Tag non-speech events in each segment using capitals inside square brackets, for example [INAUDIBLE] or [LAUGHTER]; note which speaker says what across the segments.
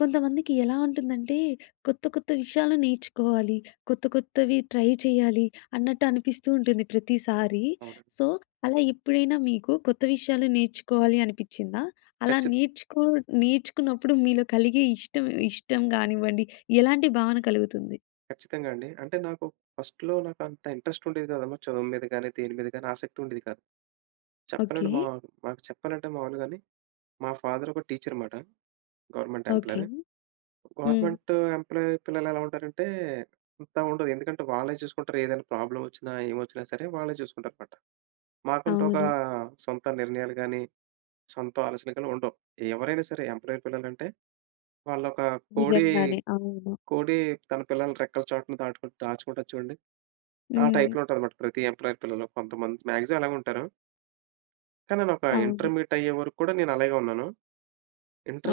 Speaker 1: కొంతమందికి ఎలా ఉంటుందంటే, కొత్త, కొత్త విషయాలు నేర్చుకోవాలి కొత్త, కొత్తవి ట్రై చెయ్యాలి అన్నట్టు అనిపిస్తూ ఉంటుంది ప్రతిసారి.
Speaker 2: అవును.
Speaker 1: సో, అలా ఎప్పుడైనా మీకు కొత్త విషయాలు నేర్చుకోవాలి అనిపించిందా? అలా
Speaker 2: ఖచ్చిత్
Speaker 1: నేర్చుకో నేర్చుకున్నప్పుడు మీలో కలిగే ఇష్టం ఇష్టం కానివ్వండి ఎలాంటి భావన కలుగుతుంది?
Speaker 2: ఖచ్చితంగా అండి. అంటే, నాకు ఫస్ట్‌లో నాకు అంత ఇంట్రెస్ట్ ఉండేది కాదమ్మా. చదువు మీద గాని, దేని మీద గాని ఆసక్తి ఉండేది కాదు. చెప్పాలంటే,
Speaker 1: ఓకే.
Speaker 2: మా మాకు చెప్పాలంటే మాములుగానే, మా ఫాదర్ ఒక టీచర్ అనమాట. Government
Speaker 1: okay.
Speaker 2: ఎంప్లాయీ.
Speaker 1: హ్మ్.
Speaker 2: గవర్నమెంటు ఎంప్లాయీ పిల్లలు ఎలా ఉంటారంటే అంత ఉండదు. ఎందుకంటే, వాళ్ళే చూసుకుంటారు ఏదైనా ప్రాబ్లమ్ వచ్చినా, ఏమొచ్చినా సరే వాళ్ళే చూసుకుంటారనమాట. మాకంటూ ఒక
Speaker 1: అవును.
Speaker 2: సొంత నిర్ణయాలు గాని, సొంత ఆలోచనలు గాని ఉండవు. ఎవరైనా సరే, ఎంప్లాయీ పిల్లలంటే వాళ్ళు ఒక కోడి,
Speaker 1: నిజంగానే. అవును.
Speaker 2: కోడి తన పిల్లలని రెక్కల చాటున దాటు దాచుకుంటాది చూడండి. ఆ
Speaker 1: హ్మ్.
Speaker 2: టైప్‌లో ఉంటాదనమాట. ప్రతి ఎంప్లాయీ పిల్లలు, కొంతమంది. మాక్సిమమ్ అలాగే ఉంటారు... కాని, నేనొక
Speaker 1: అవును.
Speaker 2: ఇంటర్మీడియట్ అయ్యేవరకు కూడా నేను అలాగే ఉన్నాను.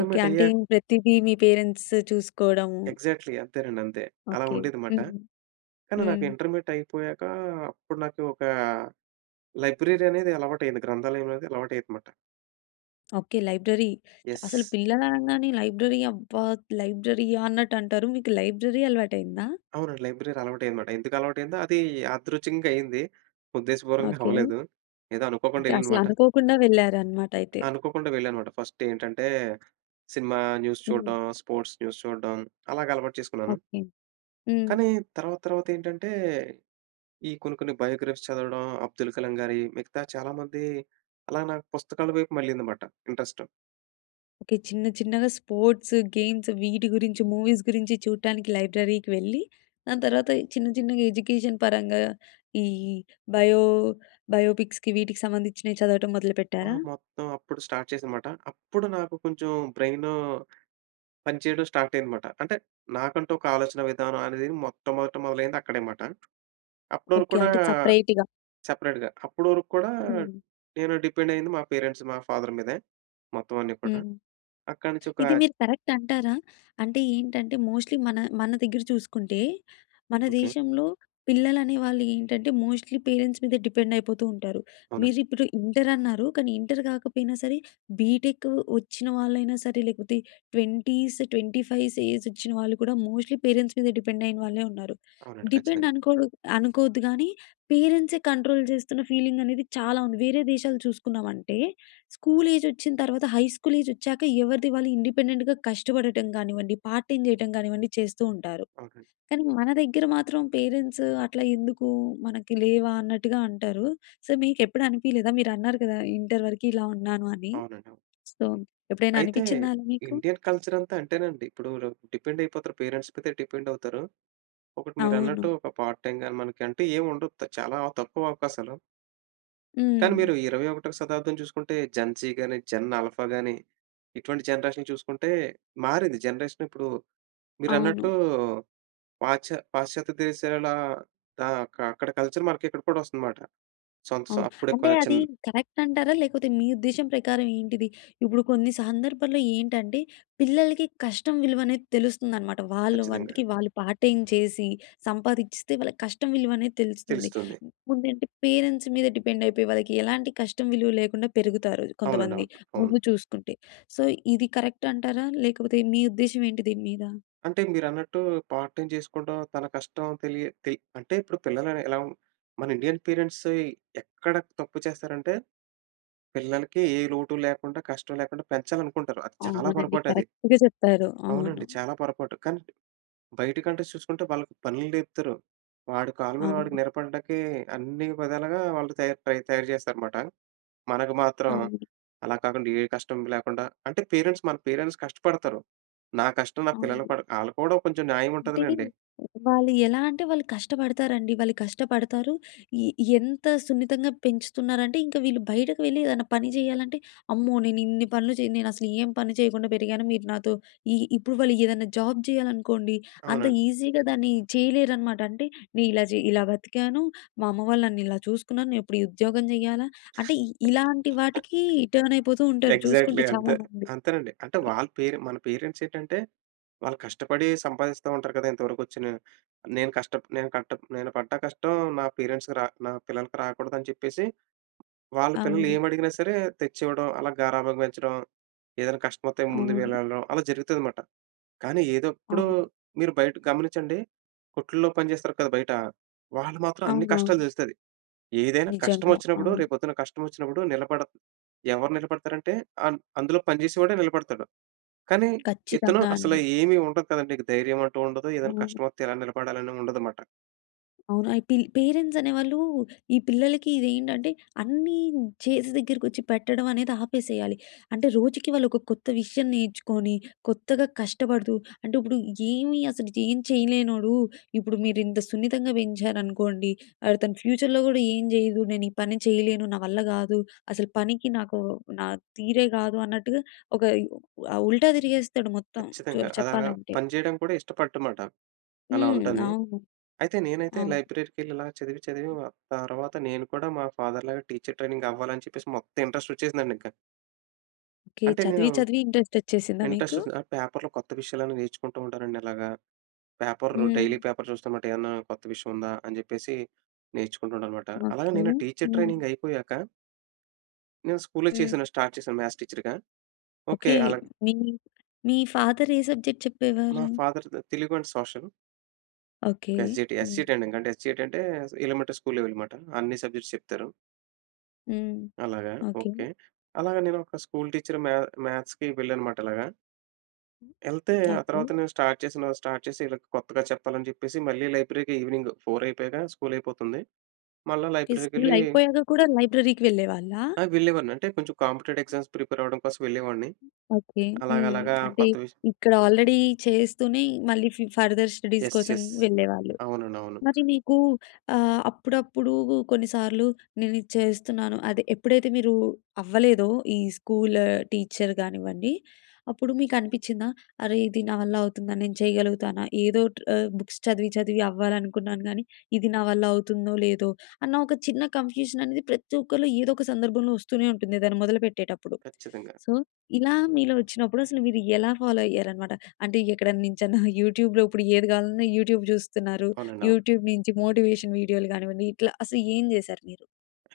Speaker 1: ఓకే. అంటే
Speaker 2: అయ్యా...
Speaker 1: ప్రతిదీ మీ పేరెంట్స్ చూసుకోవడము
Speaker 2: ఎక్సాట్లీ. అంతేనండి అంతే. అలా
Speaker 1: ఓకే.
Speaker 2: ఉండేది మాట.
Speaker 1: హ్మ్.
Speaker 2: కాని, నాకు
Speaker 1: హ్మ్.
Speaker 2: ఇంటర్మీడియేట్ అయిపోయాకా, అప్పుడు నాకు ఒక లైబ్రరీ అనేది అలవాటు అయింది. గ్రంధాలయం అనేది అలవాటు అయింది మాట.
Speaker 1: ఓకె. లైబ్రరీ. అసలు
Speaker 2: యస్.
Speaker 1: పిల్లలు అనంగానే లైబ్రరీ "అబ్బా! లైబ్రరీ ఆ?" అన్నట్టు అంటారు. మీకు లైబ్రరీ అలవాటు అయిందా?
Speaker 2: అవునండి. లైబ్రరీ అలవాటు అయ్యింది అన్నమాట. ఎందుకు అలవాటు అయిందో, అది యాదృచంగా అయింది. ఉద్దేశపూర్వంగా
Speaker 1: ఓకె.
Speaker 2: అవ్వలేదు. ఏదో అనుకోకుండా
Speaker 1: ఇంకా అసలు
Speaker 2: వెళ్ళాననమాట.
Speaker 1: అనుకోకుండా వెళ్లారు అన్నమాట అయితే.
Speaker 2: అనుకోకుండా వెళ్ళానమాట. ఫస్ట్ ఏంటంటే, సినిమా న్యూస్
Speaker 1: హ్మ్.
Speaker 2: చూడ్డం, స్పోర్ట్స్ న్యూస్ చూడ్డం అలాగా అలవాటు చేసుకున్నాను.
Speaker 1: ఓకె. హ్మ్.
Speaker 2: కానీ తర్వాత తర్వాత ఏంటంటే, ఈ కొన్ని కొన్ని బయో‌గ్రఫీస్ చదవడం. అబ్దుల్ కలాం గారి మిగతా చాలా మంది, అలా నాకు పుస్తకాల వైపు మళ్లింది మాట ఇంట్రెస్ట్.
Speaker 1: ఓకె. చిన్న చిన్నగా స్పోర్ట్స్, గేమ్స్ వీటి గురించి, మూవీస్ గురించి చూడటానికి లైబ్రరీకి వెళ్ళి దాని తర్వాత చిన్న చిన్నగా ఎడ్యుకేషన్ పరంగా, ఈ బయో బయోపిక్స్‌కి వీటికి సంబంధించినవి చదవటం
Speaker 2: ఆ!
Speaker 1: మొదలుపెట్టారా?
Speaker 2: మొత్తం అప్పుడు స్టార్ట్ చేశాను మాట. అప్పుడు నాకు కొంచెం బ్రెయిను, పని చేయడం స్టార్ట్ అయింది మాట. అంటే నాకంటూ, ఒక ఆలోచన విధానం అనేది మొట్టమొదట మొదలైంది అక్కడే మాట. అప్పుడవరకు
Speaker 1: ఓకె.
Speaker 2: కూడా
Speaker 1: అంటే సెపరేట్‌గా.
Speaker 2: సెపరేట్‌గా అప్పుడువరకు కూడా
Speaker 1: హ్మ్.
Speaker 2: నేను డిపెండ్ అయ్యింది మా పేరెంట్స్, మా ఫాదర్ మీదే. మొత్తం అన్నీ కూడా.
Speaker 1: హ్మ్.
Speaker 2: అక్కడి నుంచి ఒక
Speaker 1: ఇది మీరు కరెక్ట్ అంటారా? అంటే ఏంటంటే, మోస్ట్‌లీ మన మన దగ్గర చూసుకుంటే, మన
Speaker 2: ఓకె.
Speaker 1: దేశంలో పిల్లలు అనేవాళ్ళు ఏంటంటే, మోస్ట్‌లీ పేరెంట్స్ మీద డిపెండ్ అయిపోతూ ఉంటారు. మీరు
Speaker 2: అవునండి.
Speaker 1: ఇప్పుడు ఇంటర్ అన్నారు, కానీ ఇంటర్ కాకపోయినా సరే బీటెక్ వచ్చిన వాళ్ళైనా సరే, లేకపోతే 20స్, 25స్ ఏజ్ వచ్చిన వాళ్ళు కూడా మోస్ట్‌లీ పేరెంట్స్ మీద డిపెండ్ అయిన వాళ్ళే ఉన్నారు.
Speaker 2: అవునండి
Speaker 1: డిపెండ్
Speaker 2: ఖచ్చితంగా.
Speaker 1: అనుకొడు అనుకోవద్దు కానీ పేరెంట్సె కంట్రోల్ చేస్తున్న ఫీలింగ్ అనేది చాలా ఉంది. వేరే దేశాలు చూసుకున్నామంటే, స్కూల్ ఏజొచ్చిన తర్వాత హై స్కూల్ ఏజ్ వచ్చాక ఎవరిది వాళ్ళు ఇండిపెండెంట్‌గా కష్టపడటం కానివ్వండి, పార్ట్ టైమ్ చేయటం కానివ్వండి, చేస్తూ ఉంటారు.
Speaker 2: ఓకె.
Speaker 1: కానీ మన దగ్గర మాత్రం పేరెంట్స్ అట్లా ఎందుకు మనకి లేవా అన్నట్టుగా అంటారు. సో మీకు ఎప్పుడు అనిపియలేదా? మీరు అన్నారు కదా! ఇంటర్ వరకు ఇలా ఉన్నాను అని,
Speaker 2: అవునండి. అవును.
Speaker 1: సో ఎప్పుడైనా
Speaker 2: అయితే
Speaker 1: అనిపించిందా అండి మీకు?
Speaker 2: ఇండియన్ కల్చర్ అంతా అంతేనండి. ఇప్పుడు డిపెండ్ అయిపోతారు. పేరెంట్స్ మీదే డిపెండ్ అవుతారు. ఒకటి మీరన్నట్టు
Speaker 1: అవును.
Speaker 2: ఒక పార్ట్ టైమ్ గాని మనకి అంటే ఏమి ఉండదు. త చాలా తక్కువ అవకాశాలు. కానీ
Speaker 1: హ్మ్.
Speaker 2: మీరు 21వ శతాబ్దం చూసుకుంటే, జెన్‌ జీ గాని, జెన్ ఆల్ఫా గాని, ఇటువంటి జనరేషన్ చూసుకుంటే మారింది జనరేషన్. ఇప్పుడు
Speaker 1: అవును.
Speaker 2: మీరన్నట్టు పాశ్చ పాశ్చాత్య దేశాలలో ఆహ్, అక్కడ కల్చర్ మనకి ఇక్కడ కూడా వస్తుంది మాట. సంత్ సొ
Speaker 1: అవును.
Speaker 2: అప్పుడే
Speaker 1: అంటే, అది
Speaker 2: క్వచెన్
Speaker 1: కరెక్ట్ అంటారా? లేకపోతే మీ ఉద్దేశ్యం ప్రకారం ఏంటిది? ఇప్పుడు కొన్ని సందర్భాల్లో ఏంటంటే, పిల్లలకి కష్టం విలువ అనేది తెలుస్తుందనమాట. వాళ్ళ
Speaker 2: ఖచ్చితంగా.
Speaker 1: వంటికి వాళ్ళు పార్ట్ టైమ్ చేసి, సంపాదించిస్తే వాళ్ళకి కష్టం విలువ అనేది తెలుస్తుంది.
Speaker 2: తెలుస్తుంది.
Speaker 1: ముందంటే పేరెంట్స్ మీద డిపెండ్ అయిపోయి, వాళ్ళకి ఎలాంటి కష్టం విలువ లేకుండా పెరుగుతారు,
Speaker 2: అవునండీ.
Speaker 1: కొంతమంది
Speaker 2: అవును. అవును.
Speaker 1: ముందు చూసుకుంటే. సో, ఇది కరెక్ట్ అంటారా ?లేకపోతే మీ ఉద్దేశ్యం ఏంటి దీని మీద?
Speaker 2: అంటే మీరన్నట్టు, పార్ట్ టైమ్ చేసుకోవడం, తన కష్టం తెలియ తె అంటే, ఇప్పుడు పిల్లలు ఎలా మన ఇండియన్ పేరెంట్స్ ఎక్కడ తప్పు చేస్తారంటే, పిల్లలకి ఏ లోటు లేకుండా కష్టం లేకుండా పెంచాలనుకుంటారు. అది చాలా
Speaker 1: అవునండి.
Speaker 2: పొరపాటు అది.
Speaker 1: కరెక్ట్‌గా చెప్పారు. అవును.
Speaker 2: అవునండి. చాలా పొరపాటు. కానీ బయట కంట్రీస్ చూసుకుంటే వాళ్ళకి పనులు నేర్పుతారు. వాడి కాళ్ళ మీద వాడికి
Speaker 1: అవును.
Speaker 2: నిలబడడానికి అన్ని విధాలుగా వాళ్ళు తయారు తయారు చేస్తారనమాట. మనకు మాత్రం,
Speaker 1: అవును.
Speaker 2: అలా కాకుండా ఏ కష్టం లేకుండా అంటే పేరెంట్స్ మన పేరెంట్స్ కష్టపడతారు. నా కష్టం, నా పిల్లలు
Speaker 1: అవును.
Speaker 2: పడ ఆళ్ళకి కూడా కొంచెం న్యాయం
Speaker 1: అంటే,
Speaker 2: ఉంటదిలెండి.
Speaker 1: వాళ్ళు ఎలా అంటే వాళ్ళు కష్టపడతారండి. వాళ్ళు కష్టపడతారు. ఎ ఎంత సున్నితంగా పెంచుతున్నారంటే, ఇంక వీళ్ళు బయటకు వెళ్ళి ఏదైనా పని చేయాలంటే, అమ్మో నేను ఇన్ని పనులు చేయను, నేనసలు ఏం పని చేయకుండా పెరిగాను. మీరు నాతో ఈ ఇప్పుడు వాళ్ళు ఏదైనా జాబ్ చేయాలనుకోండి. అంత
Speaker 2: అవునండి.
Speaker 1: ఈజీగా దాన్ని చేయలేరనమాట. అంటే, "నేను ఇలా ఇలా బతికాను. మా అమ్మ వాళ్ళు నన్ను ఇలా చూసుకున్నారు. నేను ఎప్పుడు ఈ ఉద్యోగం చేయాలా?" అంటే, ఇ ఇలాంటి వాటికీ టర్న్ అయిపోతూ
Speaker 2: [CHUCKLES]
Speaker 1: ఉంటారు
Speaker 2: ఎగ్జాక్ట్‌లీ
Speaker 1: చూసుకుంటే
Speaker 2: అంతే,
Speaker 1: చాలామంది.
Speaker 2: అంతేనండి. అంటే వాళ్ళ పేరెం మన పేరెంట్స్ ఏటంటే, వాళ్ళు కష్టపడి సంపాదిస్తూ ఉంటారు కదా! ఇంతవరకు వచ్చిన "నేను కష్ట నేను కట్ట నేను పడ్డ కష్టం నా పేరెంట్స్‌కి నా పిల్లలకి రాకూడదు" అని చెప్పేసి, వాళ్ళ పిల్లలు
Speaker 1: అవును.
Speaker 2: ఏమి అడిగినా సరే తెచ్చి ఇవ్వడం. అలా గారాబంగా పెంచడం. ఏదైనా కష్టం వత్తే ముందు
Speaker 1: అవును.
Speaker 2: వెళ్ళడం అలా జరుగుతది మాట. కానీ ఏదో ఎప్పుడు
Speaker 1: అవును.
Speaker 2: మీరు బయట గమనించండి, కొట్లో పని చేస్తారు కదా! బయట, వాళ్ళు మాత్రం అన్ని కష్టాలు
Speaker 1: అవునవును.
Speaker 2: తెలుస్తది. ఏదైనా కష్టం
Speaker 1: నిజంగా
Speaker 2: వచ్చినప్పుడు,
Speaker 1: అవును.
Speaker 2: రేపు పొద్దున కష్టం వచ్చినప్పుడు, నిలబడ ఎవరు నిలబడతారంటే, అం అందులో పనిచేసేవాడే నిలబడతాడు. కానీ ఇతను
Speaker 1: ఖచ్చితంగా
Speaker 2: అసలు
Speaker 1: అండి.
Speaker 2: ఏమి ఉండదు కదండి ధైర్యం అంటూ ఉండదు. ఏదైనా
Speaker 1: హ్మ్.
Speaker 2: కష్టమొత్తే ఎలా నిలబడాలి అని ఉండదు మాట.
Speaker 1: అవును. అయితే, పేరెంట్స్ అనేవాళ్ళు ఈ పిల్లలకి ఇది ఏంటంటే, అన్నీ చేసి దగ్గరకొచ్చి పెట్టడం అనేది ఆపేసేయాలి. అంటే, రోజుకి వాళ్ళు ఒక కొత్త విషయం నేర్చుకొని, కొత్తగా కష్టపడుతూ అంటే, ఇప్పుడు ఏమి అసలు ఏం చేయలేనోడు, ఇప్పుడు మీరు ఇంత సున్నితంగా పెంచారనుకోండి, అతను ఫ్యూచర్‍లో కూడా "ఏం చేయను. నేను ఈ పని చేయలేను. నా వల్ల కాదు, అసలు పనికి నాకు నా తీరే కాదు." అన్నట్టుగా ఒక ఆహ్, ఉల్టా తిరిగేస్తాడు మొత్తం, చె
Speaker 2: ఖచ్చితంగా అలాగా,
Speaker 1: చెప్పాలంటే.
Speaker 2: పని చేయడం కూడా ఇష్టపడు మాట, అలా
Speaker 1: హ్మ్.
Speaker 2: ఉంటంది.
Speaker 1: అవును.
Speaker 2: అయితే, నేనైతే
Speaker 1: అవును.
Speaker 2: లైబ్రరీ‌కి వెళ్లి, ఇలా చదివి చదివి తర్వాత నేను కూడా మా ఫాదర్‌లాగా టీచర్ ట్రైనింగ్ అవ్వాలి అని చెప్పేసి, మొత్తం ఇంట్రెస్ట్ వచ్చేసిందండి ఇంకా.
Speaker 1: ఓకే.
Speaker 2: అంటే నేను
Speaker 1: చదివి చదివి ఇంట్రెస్ట్ వచ్చేసిందా మీకు?
Speaker 2: ఇంట్రెస్ట్స్ పేపర్‌లో కొత్త విషయాలన్నీ నేర్చుకుంటూ ఉంటానండి. అలాగా పేపర్ డైలీ
Speaker 1: హ్మ్.
Speaker 2: పేపర్ చూస్తా అన్నమాట. ఏమన్నా కొత్త విషయం ఉందా? అని చెప్పేసి నేర్చుకుంటూ ఉంటానన్నమాట. అలాగే
Speaker 1: ఓకే.
Speaker 2: నేను టీచర్
Speaker 1: హ్మ్.
Speaker 2: ట్రైనింగ్ అయిపోయాక... నేను స్కూల్‌లో
Speaker 1: హ్మ్.
Speaker 2: చేశాను, స్టార్ట్ చేశాను. మ్యాథ్స్ టీచర్‌గా ఓకే.
Speaker 1: ఓకే.
Speaker 2: అలాగా
Speaker 1: మీ మీ ఫాదర్ ఏ సబ్జెక్ట్
Speaker 2: మా
Speaker 1: చెప్పేవారు?
Speaker 2: ఫాదర్ తె Telugu and social.
Speaker 1: Okay.
Speaker 2: S G T, S G T
Speaker 1: హ్మ్.
Speaker 2: ట్రైనింగ్ అంటే యస్ జి టి అంటే ఎలిమెంటరీ స్కూల్ లెవెల్ అన్నమాట. అన్ని సబ్జెక్ట్స్ చెప్తారు.
Speaker 1: హ్మ్.
Speaker 2: అలాగా!
Speaker 1: ఓకే.
Speaker 2: ఓకే. అలాగా నేను ఒక స్కూల్ టీచర్ మ్యా మ్యాథ్స్‌కి వెళ్ళాననమాట అలాగా. ఎళ్తే, ఆ
Speaker 1: ఓకే.
Speaker 2: తర్వాత నేను స్టార్ట్ చేసి, స్టార్ట్ చేసి వీళ్ళకి కొత్తగా చెప్పాలని చెప్పేసి మళ్ళీ లైబ్రరీకి ఈవెనింగ్ 4:00 అయిపోయాక స్కూల్ అయిపోతుంది. మళ్ళ
Speaker 1: ఈ స్కూల్
Speaker 2: లైబ్రరీకెళ్ళీ...
Speaker 1: అయిపోయాక కూడా లైబ్రరీకి వెళ్ళేవాళ్ళా?
Speaker 2: ఆ! వెళ్ళేవాడిని. అంటే కొంచెం కాంపిటేటివ్ ఎగ్జామ్స్ ప్రిపేరవ్వడం కోసం వెళ్ళేవాడిని.
Speaker 1: ఓకే. హ్మ్.
Speaker 2: అలాగలాగా
Speaker 1: అంటే
Speaker 2: కొత్త విషయం
Speaker 1: ఇక్కడ ఆల్రెడీ చేస్తూనే మళ్ళీ ఫు ఫర్దర్ స్టడీస్
Speaker 2: యెస్.
Speaker 1: కోసం
Speaker 2: యెస్.
Speaker 1: వెళ్ళేవాళ్ళు.
Speaker 2: అవునండి. అవును.
Speaker 1: మరి నీకు ఆహ్, అప్పుడప్పుడూ కొన్నిసార్లు నేను ఇది చేస్తున్నాను, అదే ఎప్పుడైతే మీరూ అవ్వలేదో ఈ స్కూలు టీచర్ గానివ్వండి, అప్పుడు మీకు అనిపించిందా? అరే! ఇది నా వల్ల అవుతుందా? నేను చేయగలుగుతానా? ఏదోటి ఆహ్, బుక్స్ చదివి చదివి అవ్వాలనుకున్నాను గానీ, ఇది నా వల్ల అవుతుందో, లేదో అన్న ఒక చిన్న కన్‌ఫ్యూజన్ అనేది ప్రతి ఒక్కరిలో ఏదో ఒక సందర్భంలో వస్తూనే ఉంటుంది ఏదైనా మొదలుపెట్టేటప్పుడు.
Speaker 2: ఖచ్చితంగా.
Speaker 1: సో, ఇలా మీలో వచ్చినప్పుడు అసలు మీరు ఎలా ఫాలో అయ్యారనమాట? అంటే, ఎక్కడనుంచన్నా యూట్యూబ్‌లో ఇప్పుడు ఏది కావాలన్నా యూట్యూబ్ చూస్తున్నారు.
Speaker 2: అవునండి. అవును.
Speaker 1: యూట్యూబ్ నుంచి మోటివేషన్ వీడియోలు కానివ్వండి, ఇట్లా అసలు ఏం చేశారు మీరు?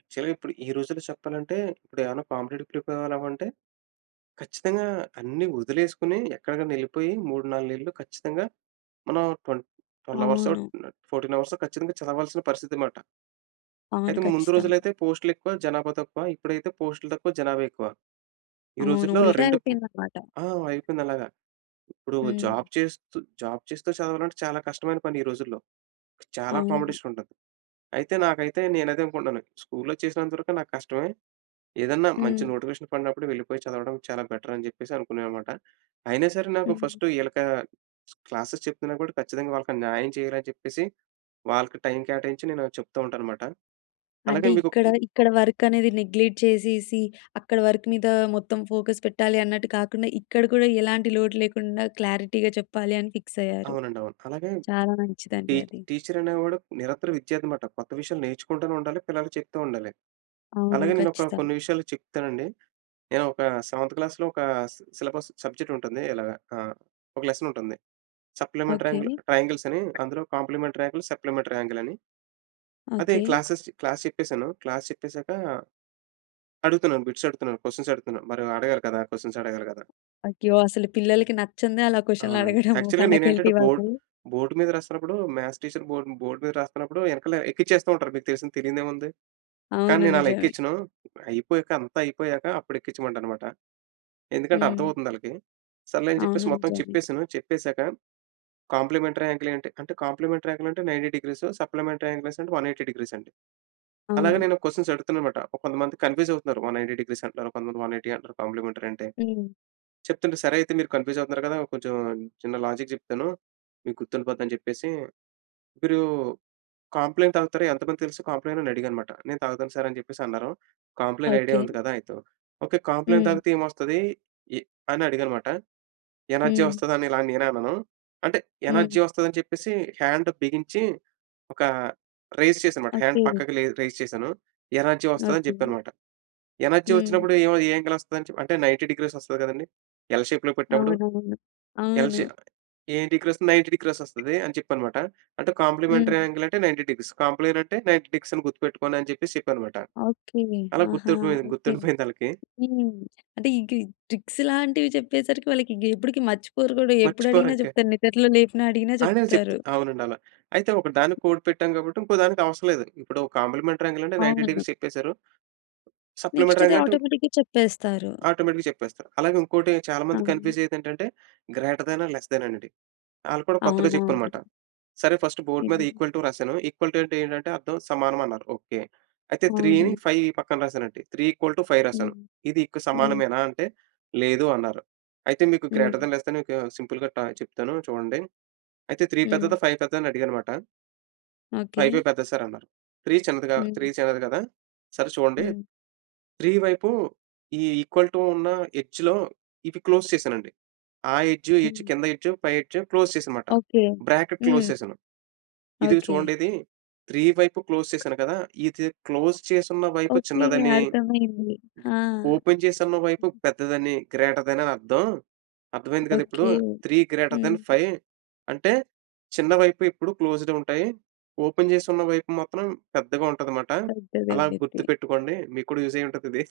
Speaker 2: యాక్చువల్‌గా ఇప్పుడు ఈ రోజుల్లో చెప్పాలంటే, ఇప్పుడు ఏమైనా కాంపిటిటివ్‌కి ప్రిపేరవ్వాలంటే, ఖచ్చితంగా అన్ని వదిలేసుకొని ఎక్కడికైనా వెళ్ళిపోయి, 3, 4 నెలలు ఖచ్చితంగా మనం ట్వె 12 అవర్సో
Speaker 1: అవును.
Speaker 2: ఆహ్, 14 అవర్సో ఖచ్చితంగా చదవాల్సిన పరిస్థితనమాట.
Speaker 1: అవును.
Speaker 2: అయితే, ముందు
Speaker 1: ఖచ్చితంగా.
Speaker 2: రోజులైతే పోస్ట్‌‌లెక్కువ, జనాభా తక్కువ. ఇప్పుడైతే పోస్ట్‌లు తక్కువ, జనాభా ఎక్కువ. ఈ
Speaker 1: అవును.
Speaker 2: రోజుల్లో
Speaker 1: ఉల్టా
Speaker 2: రెండు
Speaker 1: అయిపోయిందనమాట.
Speaker 2: ఆహ్, అయిపోయింది అలాగ. ఇప్పుడు జాబ్
Speaker 1: హ్మ్.
Speaker 2: చేస్తూ, జాబ్ చేస్తూ చదవాలంటే చాలా కష్టమైన పని ఈ రోజుల్లో. చాలా
Speaker 1: అవును.
Speaker 2: కాంపిటీషనుంటది. అయితే, నాకైతే నేనదే అనుకుంటున్నాను. స్కూల్‌లో చేసినంత వరకు నాకు కష్టమే. ఏదన్నా మంచి
Speaker 1: హ్మ్.
Speaker 2: నోటిఫికేషన్ పడినప్పుడు వెళ్ళిపోయి చదవడం చాలా బెటర్ అని చెప్పేసి అనుకున్నాననమాట. అయినా సరే నాకు
Speaker 1: హ్మ్.
Speaker 2: ఫస్ట్ వీళ్ళకి క్లాసెస్ చెప్తున్నా కూడా ఖచ్చితంగా వాళ్ళకి న్యాయం చేయాలని చెప్పేసి వాళ్ళకి, టైమ్ కేటాయించి నేనది చెప్తూ ఉంటాననమాట. అలాగే
Speaker 1: అంటే
Speaker 2: మీకు
Speaker 1: ఇక్కడ ఇక్కడ వర్క్ అనేది నెగ్‌లెట్ చేసేసి, అక్కడ వర్క్ మీద మొత్తం ఫోకస్ పెట్టాలి అన్నట్టు కాకుండా, ఇక్కడ కూడా ఎలాంటి లోటు లేకుండా క్లారిటీగా చెప్పాలి అని ఫిక్స్ అయ్యారు.
Speaker 2: అవునండి అవును. అలాగే,
Speaker 1: చాలా మంచిదండి
Speaker 2: ఈ
Speaker 1: అది.
Speaker 2: టిచరనేవాడు నిరంతర విద్యార్థనమాట. కొత్త విషయాలు నేర్చుకుంటూనే ఉండాలి. పిల్లలకి చెప్తూ ఉండాలి.
Speaker 1: అవును
Speaker 2: అలాగే నేను ఒక
Speaker 1: ఖచ్చితంగా
Speaker 2: కొన్ని విషయాలు చెప్తానండి. నేను ఒక సెవెంత్ క్లాస్‌లో ఒక సిలబస్ సబ్జెక్ట్ ఉంటుంది. ఇలాగా ఆహ్, ఒక లెసన్ ఉంటుంది. Supplementary
Speaker 1: okay.
Speaker 2: ట్ర ట్రయాంగిల్స్ అని అందులో కాంప్లిమెంటరీ యాంగిల్, సప్లిమెంటరీ యాంగిల్ అని అయితే,
Speaker 1: ఓకే.
Speaker 2: క్లాసెస్ క్లాస్ చెప్పేసాను. క్లాస్ చెప్పేసాక అడుగుతున్నాను. బిట్స్ అడుగుతున్నాను. క్వెషన్స్ అడుగుతున్నాను. మరి అడగాలి కదా! క్వెషన్స్ అడగాలి కదా!
Speaker 1: అయ్యో! అసలు పిల్లలకి నచ్చందే అలా క్వెషన్‌లు
Speaker 2: అవునండి.
Speaker 1: అడగడం
Speaker 2: యాక్చువల్‌గా
Speaker 1: ఫాకల్టీ
Speaker 2: నేనేంటంటే, బోర్డ్
Speaker 1: వాళ్లు.
Speaker 2: బోర్డ్ మీద రాస్తున్నప్పుడు మ్యాథ్స్ టీచర్ బోర్డ్ బోర్డ్ మీద రాస్తున్నప్పుడు వెనకాల ఎక్కిచ్చేస్తూ ఉంటారు. మీకు తెలిసిందే, తెలీనిదేముంది. కానీ,
Speaker 1: అవును.
Speaker 2: నేను అలా
Speaker 1: నిజమే.
Speaker 2: ఎక్కించను. అయిపోయాక అంతా అయిపోయాక అప్పుడు ఎక్కించమంటానన్నమాట. ఎందుకంటే,
Speaker 1: హ్మ్.
Speaker 2: అర్థమవుతుందాళ్ళకి. సర్లే అని చెప్పేసి
Speaker 1: అవును.
Speaker 2: మొత్తం
Speaker 1: నిజమే.
Speaker 2: చెప్పేసాను. చెప్పేసాక, కాంప్లిమెంటరీ యాంగిల్ ఏంటి? అంటే కాంప్లిమెంటరీ యాంగిల్ అంటె 90 డీగ్రీస్, సప్లిమెంటరీ యాంగిల్ 180 డిగ్రీస్ అని. అలాగే
Speaker 1: అవును.
Speaker 2: నేను క్వెషన్స్ అడుగుతున్నానన్నమాట. కొంతమంది కన్‌‌ఫ్యూస్ అవుతున్నారు. 190 డిగ్రీస్ అంటున్నారు. ఆహ్, కొంతమంది 180 అంటారు, కాంప్లిమెంటరీ అంటే,
Speaker 1: హ్మ్.
Speaker 2: చెప్తుంటే సరే అయితే మీరు కన్‌ఫ్యూస్ అవుతున్నారు కదా! కొంచెం చిన్న లాజిక్ చెప్తాను. మీకు గుర్తుండిపోతుంది అని చెప్పేసి, మీరు కాంప్లెయిన్ తాగుతారా? ఎంతమందికి తెలుసు కాంప్లెయిన్? అని అడిగానన్నమాట. నేను తాగుతాను సార్ అని చెప్పేసి అన్నారు. Complain idea
Speaker 1: okay.
Speaker 2: ఉంది కదా! అయితే ఓకే. కాంప్లెయిన్
Speaker 1: హ్మ్.
Speaker 2: తాగితే ఏమొస్తది? ఎ అని అడిగాననమాట. ఎనర్జీ
Speaker 1: హ్మ్.
Speaker 2: వస్తదా? అని ఇలా నేనన్నాను. అంటే ఎనర్జీ
Speaker 1: హ్మ్.
Speaker 2: వస్తదని చెప్పేసి హ్యాండ్ బిగించి ఒక రైస్ చేశానన్నమాట హ్యాండ్
Speaker 1: ఓకే.
Speaker 2: పక్కకి రైస్ చేశాను. ఎనర్జీ వస్తదని
Speaker 1: ఓకే.
Speaker 2: చెప్పాననమాట. ఎనర్జీ
Speaker 1: హ్మ్.
Speaker 2: వచ్చినప్పుడు ఏ, ఏ యాంగిల్ వస్తాది? అంటే 90 డిగ్రీస్ వస్తది కదండీ! ఎల్ షేప్‌లో పెట్టినప్పుడు.
Speaker 1: అవునవును.
Speaker 2: ఎల్
Speaker 1: అవును.
Speaker 2: షేప్ ఎం డీగ్రీస్ 90 డీగ్రీస్ వస్తది అని చెప్పాననమాట. అంటే, కాంప్లిమెంటరీ
Speaker 1: హ్మ్.
Speaker 2: యాంగిల్ అంటే 90 డిగ్రీస్. కాంప్లెయిన్ అంటే 90 డిగ్రీస్ అని గుర్తుపెట్టుకోండి అని చెప్పేసి చెప్పానన్నమాట.
Speaker 1: ఓకే.
Speaker 2: అలా
Speaker 1: ఆహా!
Speaker 2: గుర్తుండి
Speaker 1: ఓకే.
Speaker 2: గుర్తుండిపోయిందాళ్ళకి.
Speaker 1: హ్మ్. అంటే ఈ గి ట్రిక్స్ లాంటివి చెప్పేసరికి వాళ్ళకి ఇక ఎప్పటికి మర్చిపోరు కూడా ఎప్పుడు
Speaker 2: మర్చిపోరు
Speaker 1: అడిగినా
Speaker 2: ఇంక.
Speaker 1: చెప్తారు. నిద్దట్లో లేపినా అడిగినా
Speaker 2: అయినా
Speaker 1: చెప్తారు.
Speaker 2: చెప్తుంది. అవునండి అలా. అయితే ఒక దానికి కోడ్ పెట్టాం కాబట్టి, ఇంకోదానికి అవసరం లేదు. ఇప్పుడు కాంప్లిమెంటరీ యాంగిల్ అంటే 90
Speaker 1: అవునండి.
Speaker 2: డిగ్రీస్ చెప్పేసారు.
Speaker 1: నెక్స్ట్
Speaker 2: సప్లిమెంటరీ
Speaker 1: ది
Speaker 2: యాంగిల్ అంటే...
Speaker 1: ఆటోమేటిక్‌గా చెప్పేస్తారు.
Speaker 2: ఆటోమేటిక్‌గా చెప్పేస్తారు. అలాగే ఇంకోటి చాలా మంది
Speaker 1: అవును.
Speaker 2: కన్‌ఫ్యూజ్ అయ్యేది ఏంటంటే, గ్రేటర్ థాన్, లెస్ థాన్ అనేది. వాళ్ళకి కూడా కొత్తగా
Speaker 1: అవునవును.
Speaker 2: చెప్పామనమాట. సరే ఫస్ట్ బోర్డ్ మీద
Speaker 1: హ్మ్.
Speaker 2: ఈక్వల్ టూ రాసాను. ఈక్వల్ టూ అంటే ఏంటంటే? అర్థం సమానం అన్నారు. ఓకే. అయితే త్రీని,
Speaker 1: అవును.
Speaker 2: ఫైవ్ పక్కన రాసానండి. త్రీ ఈక్వల్ టూ ఫైవ్ రాసాను.
Speaker 1: హ్మ్.
Speaker 2: ఇది ఇక
Speaker 1: హ్మ్.
Speaker 2: సమానమేనా? అంటే లేదూ అన్నారు. అయితే మీకు గ్రేటర్
Speaker 1: హ్మ్.
Speaker 2: థాన్, లేస్ థాన్ సింపుల్‌గా త చెప్తాను చూడండి. అయితే త్రీ
Speaker 1: హ్మ్.
Speaker 2: పెద్దదా? ఫైవ్ పెద్దదా? అని అడిగాననమాట.
Speaker 1: ఓకె.
Speaker 2: "ఫైవే పెద్దది సార్" అన్నారు. 3 చిన్నది‌‌గా
Speaker 1: హ్మ్.
Speaker 2: చిన్నది కదా! సరే చూడండి.
Speaker 1: హ్మ్.
Speaker 2: 3 వైపు ఈ ఈక్వల్ టూ ఉన్న ఎడ్జ్‌లో, ఇవి క్లోజ్ చేశానండి. ఆ ఎడ్జ్, ఈ ఎడ్జ్,
Speaker 1: హ్మ్.
Speaker 2: కింద ఎడ్జ్, పై ఎడ్జ్ క్లోజ్ చేశా అన్నమాట.
Speaker 1: ఓకె.
Speaker 2: బ్రాకెట్ క్లోజ్
Speaker 1: హ్మ్.
Speaker 2: చేశాను. ఇదిగో
Speaker 1: ఓకె.
Speaker 2: చూడండి ఇది, 3 వైపు క్లోజ్ చేశాను కదా! ఇది క్లోజ్ చేసిన్న వైపు
Speaker 1: ఓకె.
Speaker 2: చిన్నదని.
Speaker 1: అర్థమైంది. ఆ!
Speaker 2: ఓపెన్ చేసివున్న, వైపు పెద్దదని గ్రేటర్ దెన్ అని అర్థం అర్థమైంది కదా! ఇప్పుడు.
Speaker 1: ఓకె.
Speaker 2: 3 గ్రేటర్ దెన్
Speaker 1: హ్మ్.
Speaker 2: 5 అంటే, చిన్న వైపు ఎప్పుడు క్లోస్డ్ ఉంటాయి. ఓపెన్ చేసివున్న వైపు మాత్రం పెద్దగా ఉంటది మాట, అలా
Speaker 1: పెద్దదండి ఇది.
Speaker 2: గుర్తుపెట్టుకోండి" మీకు కూడా యూజ్ అయ్యి ఉంటది ఇది.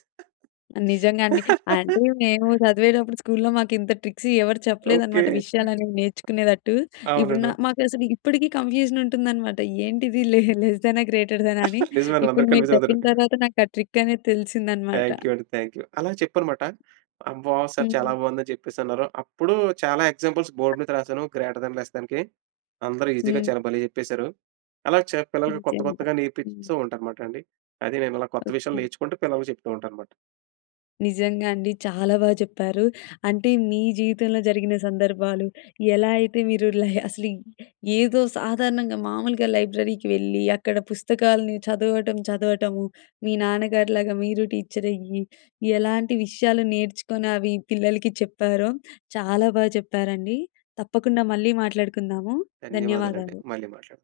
Speaker 1: నిజంగా అండి. అంటే మేము
Speaker 2: [LAUGHS]
Speaker 1: చదివేటప్పుడు స్కూల్‌లో మాకు ఇంత ట్రిక్స్ ఎవరు
Speaker 2: ఓకె.
Speaker 1: చెప్పలేదన్నమాట. విషయాలు అనేవి నేర్చుకునేటట్టు, ఇప్పుడు న
Speaker 2: అవునన్నా.
Speaker 1: మాకు అసలు ఇప్పటికి కన్ఫ్యూజన్ ఉంటుందన్నమాట. ఏంటిది లెస్ లెస్ దెనా? గ్రేటర్ దెనా? అని
Speaker 2: [GIGGLES] నిజమేనండి.
Speaker 1: ఇప్పుడు,
Speaker 2: అందరు
Speaker 1: మీరు
Speaker 2: కన్ఫ్యూజ్ అవుతారు.
Speaker 1: చెప్పిన తర్వాత నాకు ఆ ట్రిక్ అనేది తెలిసింది అన్నమాట.
Speaker 2: థాంక్యూ అండి థాంక్యూ. అలా చెప్పనమాట "అమ్మో! సార్ చాలా
Speaker 1: హ్మ్.
Speaker 2: బాగుంది" అని చెప్పేసి అన్నారు. అప్పుడు చాలా ఎగ్జాంపుల్స్ బోర్డ్ మీద రాసాను గ్రేటర్ దెన్, లెస్ దెన్‌కి అందరు ఈజీ‌గా
Speaker 1: హ్మ్.
Speaker 2: చాలా భలే చెప్పేసారు. అలా చా పిల్లలకి కొత్త
Speaker 1: నిజంగా,
Speaker 2: కొత్తగా
Speaker 1: హ్మ్.
Speaker 2: నేర్పిస్తూ ఉంటా, అన్నమాట అండి. అది నేను అలా కొత్త విషయాలు
Speaker 1: ఓకె.
Speaker 2: నేర్చుకుంటూ, పిల్లలకి చెప్తూ ఉంటా అన్నమాట.
Speaker 1: నిజంగా అండి. చాలా బాగా చెప్పారు. అంటే మీ జీవితంలో జరిగిన సందర్భాలు, ఎలా అయితే మీరు లే అసలు ఏదో సాధారణంగా మామూలుగా లైబ్రరీకి వెళ్ళి, అక్కడ పుస్తకాల్ని చదవటం చదవటము. మీ నాన్నగారిలాగా మీరు టీచర్ అయ్యి, ఎలాంటి విషయాలు నేర్చుకొని, అవి పిల్లలకి చెప్పారో, చాలా బాగా చెప్పారండి. తప్పకుండా మళ్ళీ మాట్లాడుకుందాము.
Speaker 2: ధన్యవాదాలండి.
Speaker 1: ధన్యవాదాలు.
Speaker 2: మళ్ళీ మాట్లాడదాం.